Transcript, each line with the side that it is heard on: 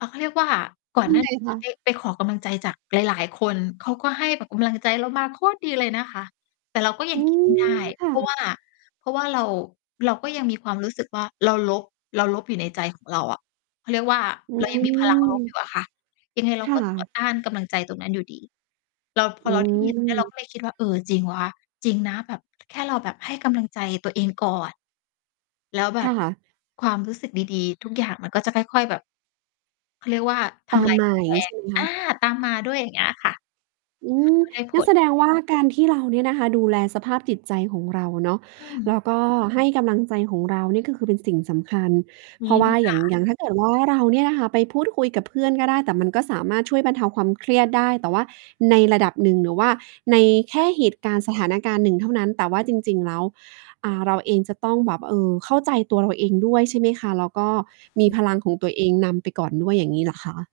left: อ่า เขาเรียกว่า ก่อน
right: ย
left: ห
right: ั
left: น้า
right: งไง
left: นี้
right: ค
left: จ
right: ะ?
left: ะไป ไปขอกำลังใจจากหลาย ๆ คนเขาก็ให้แบบกำลังใจเรามาโคตรดีเลยนะคะ แต่เราก็ยั
right: อ
left: ง
right: ื
left: คิด ไม่ได้
right: ม ค
left: เ
right: ่
left: พราะว่
right: ะ
left: า เพราะว่าเรา เราก็ยังมีความรู้สึกว่า เราลบ เราลบอยู่ในใจของเราอะ เขาเรียกว่า
right: อื
left: เรายังมี พลัง ลบอยู
right: ม
left: ่อะค่ะ ยังไงเรา
right: ค่
left: ก็ ต่อ
right: ะ
left: ต้านกำลังใจตรงนั้นอยู่ดี เรา พ
right: อ
left: อ
right: ื
left: เรา ได้ยินเรา
right: ม
left: ก็เลย คิดว่า เออ จริงวะ จริงนะ แบบ แค่เราแบบให้กำลังใจตัวเองก่อน แล้วแบ
right: ค
left: บ
right: ่ะ
left: ความรู้สึกดี ๆ ทุกอย่างมันก็จะค่อย ๆ แบบ เขาเรียกว่า ท
right: ตาม
left: ำลาย
right: ใหม
left: ก
right: ่
left: ำแพ
right: ใช
left: ง
right: ่ ไหมค
left: อ
right: ะ?
left: า ตามมาด้วย อย่างเงี้ยค่ะ อื
right: อื
left: ม
right: ม
left: ก็ได้ผ
right: งั้น
left: ล
right: แสดงว่า การที่เราเนี่ยนะคะ ดูแลสภาพจิตใจของเราเนาะ
left: อื
right: แล
left: ม
right: ้วก็ให้กำลังใจของเรานี่คือเป็นสิ่งสำคัญ
left: อื
right: เพราะ
left: ม
right: ว่า
left: ค
right: อย
left: ่
right: ่าง อ
left: ะ
right: ย่างถ้าเกิดว่า เราเนี่ยนะคะไปพูดคุยกับเพื่อนก็ได้ แต่มันก็สามารถช่วยบรรเทาความเครียดได้ แต่ว่าในระดับหนึ่ง หรือว่าในแค่เหตุการณ์ สถานการณ์หนึ่งเท่านั้น แต่ว่าจริง ๆ แล้ว อ่า เราเองจะต้องแบบ เออ เข้าใจตัวเราเองด้วย ใช่ไหมคะ แล้วก็มีพลังของตัวเองนำไปก่อนด้วย อย่างงี้เหรอคะ?